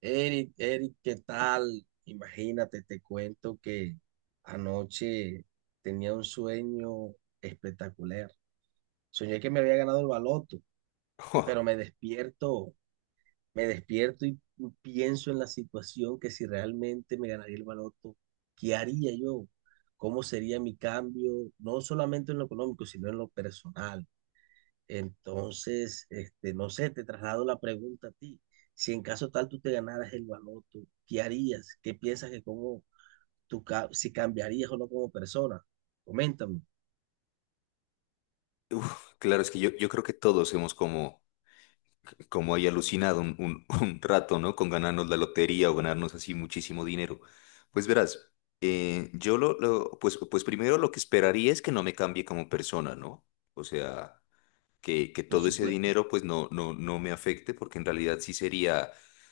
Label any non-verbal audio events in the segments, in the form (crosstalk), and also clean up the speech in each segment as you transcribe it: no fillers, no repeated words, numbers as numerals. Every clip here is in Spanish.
Eric, Eric, ¿qué tal? Imagínate, te cuento que anoche tenía un sueño espectacular. Soñé que me había ganado el baloto, Jo, pero me despierto y pienso en la situación que si realmente me ganaría el baloto, ¿qué haría yo? ¿Cómo sería mi cambio? No solamente en lo económico, sino en lo personal. Entonces, no sé, te traslado la pregunta a ti. Si en caso tal tú te ganaras el baloto, ¿qué harías? ¿Qué piensas que cómo tú, si cambiarías o no como persona? Coméntame. uf, claro, es que yo creo que todos hemos como, como ahí alucinado un- (laughs) un rato, ¿no? Con ganarnos la lotería o ganarnos así muchísimo dinero. Pues verás, yo lo- pues, pues primero lo que esperaría es que no me cambie como persona, ¿no? O sea, que Por todo ese supuesto. dinero pues no me afecte porque en realidad sí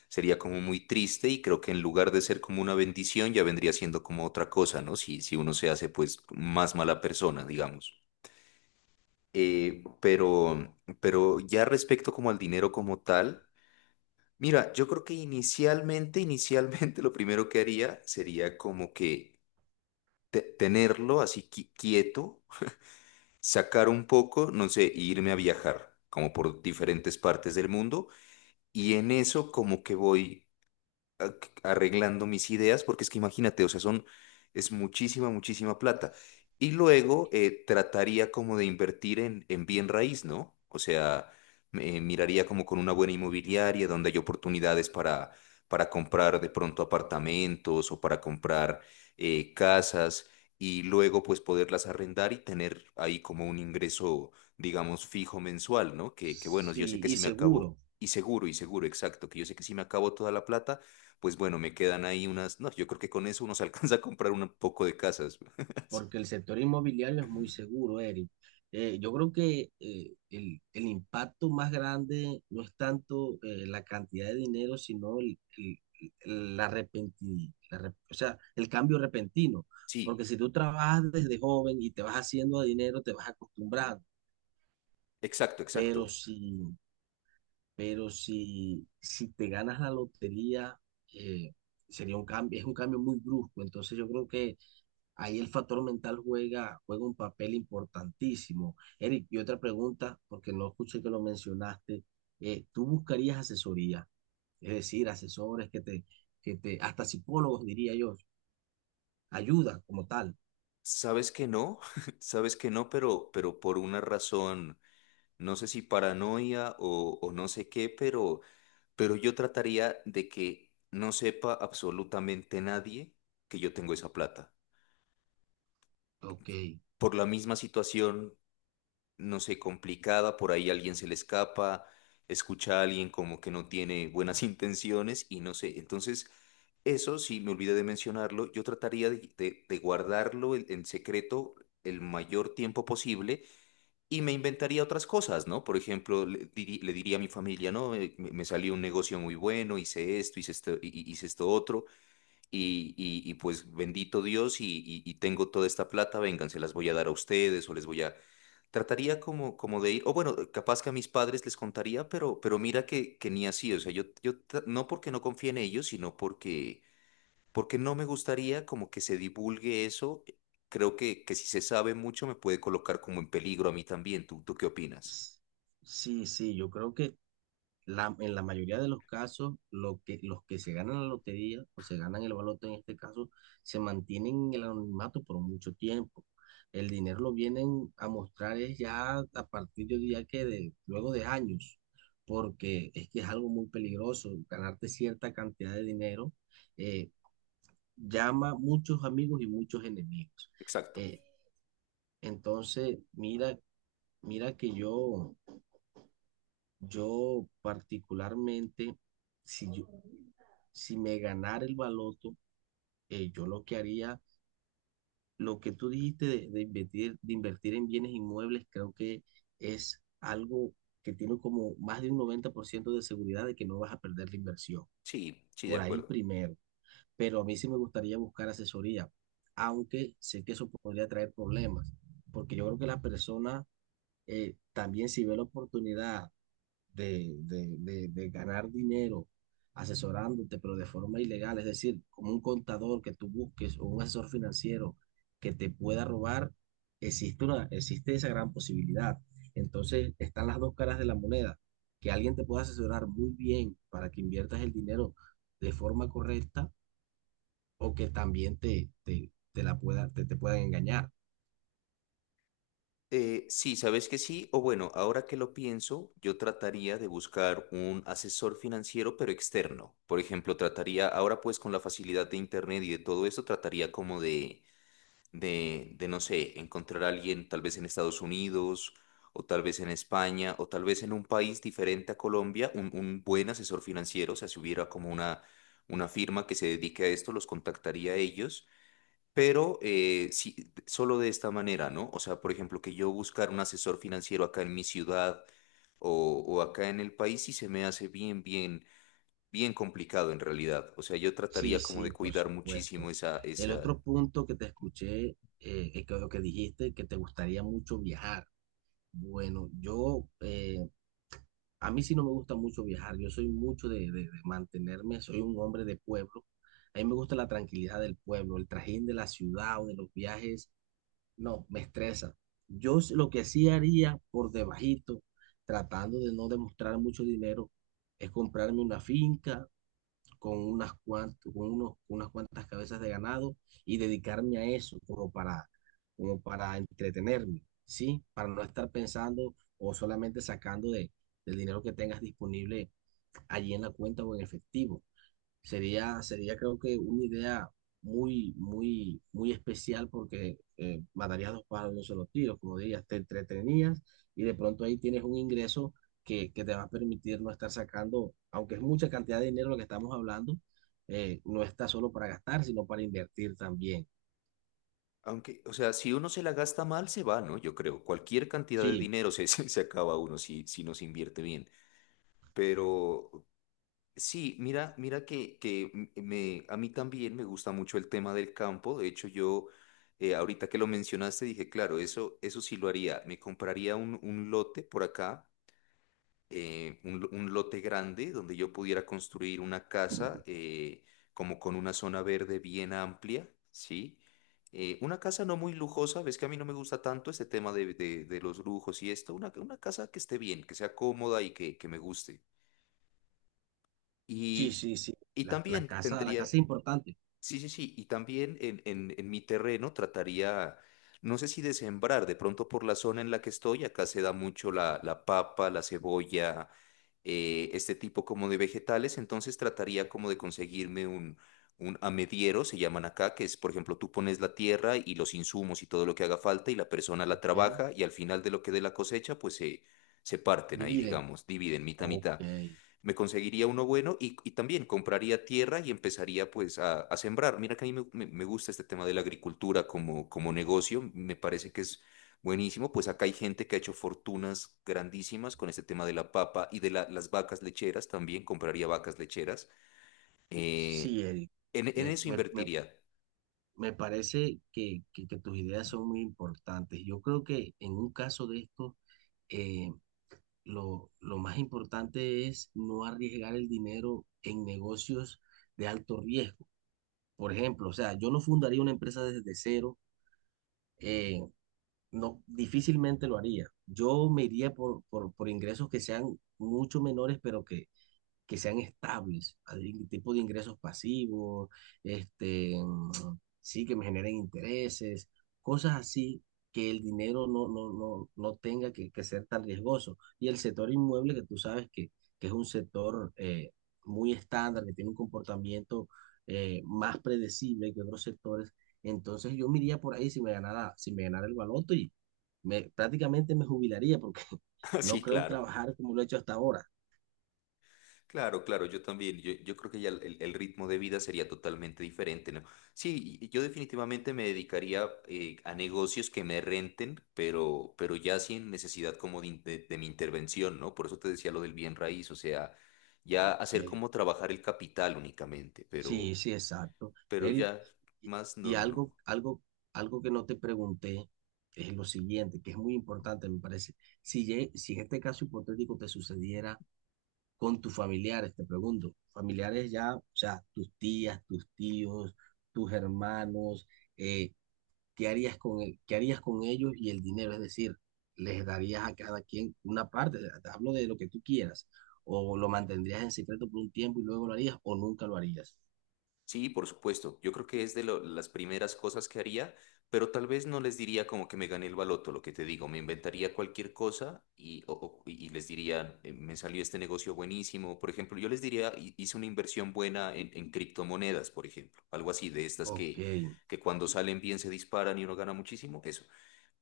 sería como muy triste y creo que en lugar de ser como una bendición ya vendría siendo como otra cosa, ¿no? Si uno se hace pues más mala persona, digamos. Eh, pero, pero ya respecto como al dinero como tal, mira, yo creo que inicialmente (laughs) lo primero que haría sería como que tenerlo así quieto, sacar un poco, no sé, e irme a viajar como por diferentes partes del mundo y en eso como que voy a- arreglando mis ideas, porque es que imagínate, o sea, es muchísima, muchísima plata. Y luego trataría como de invertir en bien raíz, ¿no? O sea, miraría como con una buena inmobiliaria donde hay oportunidades para comprar de pronto apartamentos o para comprar casas y luego pues poderlas arrendar y tener ahí como un ingreso, digamos, fijo mensual, ¿no? Que bueno, yo sé Sí, que y si me acabo, seguro. Y seguro, exacto, que yo sé que si me acabo toda la plata, pues bueno, me quedan ahí unas, no, yo creo que con eso uno se (laughs) alcanza a comprar un poco de casas. Porque (laughs) el sector inmobiliario es muy seguro, Eric. Yo creo que el impacto más grande no es tanto la cantidad de dinero, sino el- la repenti- la rep- o sea, el cambio repentino. Sí, Porque si tú trabajas desde joven y te vas haciendo de dinero, te vas acostumbrando. exacto, Pero exacto. Si te ganas la lotería, eh, sería un cambio, es un cambio muy brusco. Entonces yo creo que ahí el factor mental juega, juega un papel importantísimo. Eric, y otra pregunta, porque no escuché que lo mencionaste, ¿tú buscarías asesoría? Es decir, asesores que te, hasta psicólogos diría yo, ayuda como tal. Sabes que no, (laughs) sabes que no, pero por una razón, no sé si paranoia o no sé qué, pero yo trataría de que no sepa absolutamente nadie que yo tengo esa plata. Ok. Por la misma situación no sé, complicada, por ahí alguien se le escapa, escucha a alguien como que no tiene buenas (laughs) intenciones y no sé. Entonces, eso sí, me olvidé de mencionarlo, yo trataría de guardarlo en secreto el mayor tiempo posible y me inventaría otras cosas, ¿no? Por ejemplo, le diría a mi familia, ¿no? Me salió un negocio muy bueno, hice esto, hice esto, hice esto otro. Pues bendito Dios y tengo toda esta plata, vengan, se las voy a dar a ustedes o les voy a... Trataría como, como de ir, o bueno, capaz que a mis padres les contaría, pero mira que ni así, o sea, no porque no confíe en ellos, porque no me gustaría como que se divulgue eso. Creo que si se sabe mucho me puede colocar como en peligro a mí también. ¿Tú qué opinas? S- sí, sí, yo creo que en la mayoría de los casos, los que se ganan la lotería o se ganan el baloto en este caso, se mantienen en el anonimato por mucho tiempo. El dinero lo vienen a mostrar es ya a partir, yo diría que de, luego de años, porque es que es algo muy peligroso. Ganarte cierta cantidad de dinero eh, llama muchos amigos y muchos enemigos. Exacto. Eh, entonces, mira que yo particularmente, si yo, si me ganara el baloto, yo lo que haría, lo que tú dijiste de invertir en bienes inmuebles, creo que es algo que tiene como más de un 90% de seguridad de que no vas a perder la inversión. Sí, sí, de Por ahí acuerdo. primero. Pero a mí sí me gustaría buscar asesoría, aunque sé que eso podría traer problemas, porque yo creo que la persona también si ve la oportunidad de ganar dinero asesorándote, pero de forma ilegal, es decir, como un contador que tú busques o un asesor financiero que te pueda robar, existe esa gran posibilidad. Entonces, están las dos caras de la moneda, que alguien te pueda asesorar muy bien para que inviertas el dinero de forma correcta o que también te la pueda, te puedan engañar. Sí, sabes que sí, o bueno, ahora que lo pienso, yo trataría de buscar un asesor financiero, pero externo. Por ejemplo, trataría, ahora pues con la facilidad de internet y de todo esto, trataría como de no sé, encontrar a alguien tal vez en Estados Unidos, o tal vez en España, o tal vez en un país diferente a Colombia, un buen asesor financiero. O sea, si hubiera como una firma que se dedique a esto, los contactaría a ellos pero sí, solo de esta manera, ¿no? O sea, por ejemplo, que yo buscar un asesor financiero acá en mi ciudad o acá en el país sí se me hace bien complicado en realidad. O sea, yo Sí, trataría como sí, de por cuidar muchísimo supuesto. El esa... otro punto que te escuché, lo que dijiste, que te gustaría mucho viajar. Bueno, a mí sí no me gusta mucho viajar. Yo soy mucho de mantenerme, soy un hombre de pueblo. A mí me gusta la tranquilidad del pueblo, el trajín de la ciudad o de los viajes, no, me estresa. Lo que sí haría por debajito, tratando de no demostrar mucho dinero, es comprarme una finca con unas cuantas, con unos, con unas cuantas cabezas de ganado y dedicarme a eso como para, como para entretenerme, ¿sí? Para no estar pensando o solamente sacando del dinero que tengas disponible allí en la cuenta o en efectivo. Sería creo que una idea muy, muy, muy especial porque matarías dos pájaros de un solo tiro, como dirías, te entretenías y de pronto ahí tienes un ingreso que te va a permitir no estar sacando, aunque es mucha cantidad de dinero lo que estamos hablando, no está solo para gastar, sino para invertir también. Aunque, o sea, si uno se la gasta mal, se va, ¿no? Yo creo. Cualquier cantidad de Sí, dinero se, (laughs) se se acaba uno si, si no se invierte bien. Pero, sí, mira, mira que a mí también me gusta mucho el tema del campo. De hecho, yo ahorita que lo mencionaste dije, claro, eso sí lo haría. Me compraría un lote por acá, un lote grande donde yo pudiera construir una casa como con una zona verde bien amplia, ¿sí? Una casa no muy lujosa, ves que a mí no me gusta tanto este tema de los lujos y esto. Una casa que esté bien, que sea cómoda y que me guste. sí, Y, sí, sí. y La también casa, la tendría, casa es importante. sí, sí, sí, y también en mi terreno trataría, no sé si de sembrar, de pronto por la zona en la que estoy, acá se da mucho la papa, la cebolla, este tipo como de vegetales, entonces trataría como de conseguirme un amediero, se llaman acá, que es, por ejemplo, tú pones la tierra y los insumos y todo lo que haga falta y la persona la Ok, trabaja y al final de lo que dé la cosecha, se parten ahí, dividen. digamos, dividen mitad, a Ok, mitad me conseguiría uno bueno y también compraría tierra y empezaría pues a sembrar. Mira que a mí me gusta este tema de la agricultura como, como negocio, me parece que es buenísimo, pues acá hay gente que ha hecho fortunas grandísimas con este tema de la papa y las vacas lecheras también, compraría vacas lecheras. Eh, sí, Eric. En Eh, eso me, me invertiría. Me parece que tus ideas son muy importantes. Yo creo que en un caso de esto, eh, lo más importante es no arriesgar el dinero en negocios de alto riesgo. Por ejemplo, o sea, yo no fundaría una empresa desde cero, eh, no, difícilmente lo haría. Yo me iría por ingresos que sean mucho menores, pero que sean estables, algún tipo de ingresos pasivos, este, mm, sí, que me generen intereses, cosas así, que el dinero no tenga que ser tan riesgoso. Y el sector inmueble, que tú sabes que es un sector muy estándar, que tiene un comportamiento más predecible que otros sectores, entonces yo me iría por ahí si me ganara el baloto y prácticamente me jubilaría porque (laughs) (laughs) no Sí, creo claro. trabajar como lo he hecho hasta ahora. Claro, claro, yo también, yo creo que ya ritmo de vida sería totalmente diferente, ¿no? Sí, y yo definitivamente me dedicaría a negocios que me renten, pero ya sin necesidad como de mi intervención, ¿no? Por eso te decía lo del bien raíz, o sea, ya Ok. hacer como trabajar el capital únicamente, Sí, sí, exacto. pero Eric, ya y, más, no, y no, no. algo, algo, algo que no te pregunté es lo siguiente, que es muy importante, me parece. Si, si en este caso hipotético te sucediera con tus familiares, te pregunto, familiares ya, o sea, tus tías, tus tíos, tus hermanos, eh, qué harías con ellos y el dinero? Es decir, ¿les darías a cada quien una parte? Te hablo de lo que tú quieras, o lo mantendrías en secreto por un tiempo y luego lo harías, o nunca lo harías. Sí, por supuesto. Yo creo que es las primeras cosas que haría, pero tal vez no les diría como que me gané el baloto, lo que te digo, me inventaría cualquier cosa y les diría, me salió este negocio buenísimo. Por ejemplo, yo les diría: Hice una inversión buena en criptomonedas", por ejemplo, algo así de estas Ok. Que cuando salen bien se disparan y uno gana muchísimo, eso.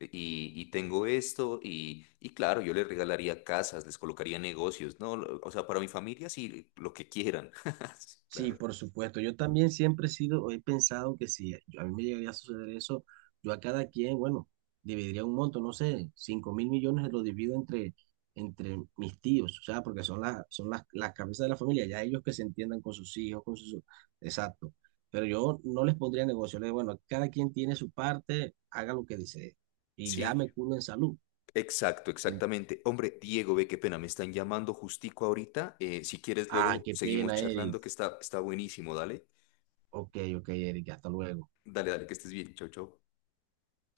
Y tengo esto y claro, yo les regalaría casas, les colocaría negocios, ¿no? O sea, para mi familia sí, lo que quieran. (laughs) Sí, Claro. por supuesto. Yo también siempre he sido, o he pensado que si yo- a mí me llegaría a suceder eso, yo a cada quien, bueno, dividiría un monto, no sé, 5.000 millones lo divido entre, mis tíos, o sea, porque son, las cabezas de la familia, ya ellos que se entiendan con sus hijos, con sus... Exacto. Pero yo no les pondría negocio, les digo, bueno, cada quien tiene su parte, haga lo que desee. Y ya Sí. me curo en salud. Exacto, En- exactamente. Hombre, Diego, ve qué pena, me están llamando justico ahorita. Si quieres, ah, luego qué seguimos pena, Eric. charlando, que está, está buenísimo. Dale, Ok, ok, Eric, hasta luego. Dale, que estés bien. Chau, chau.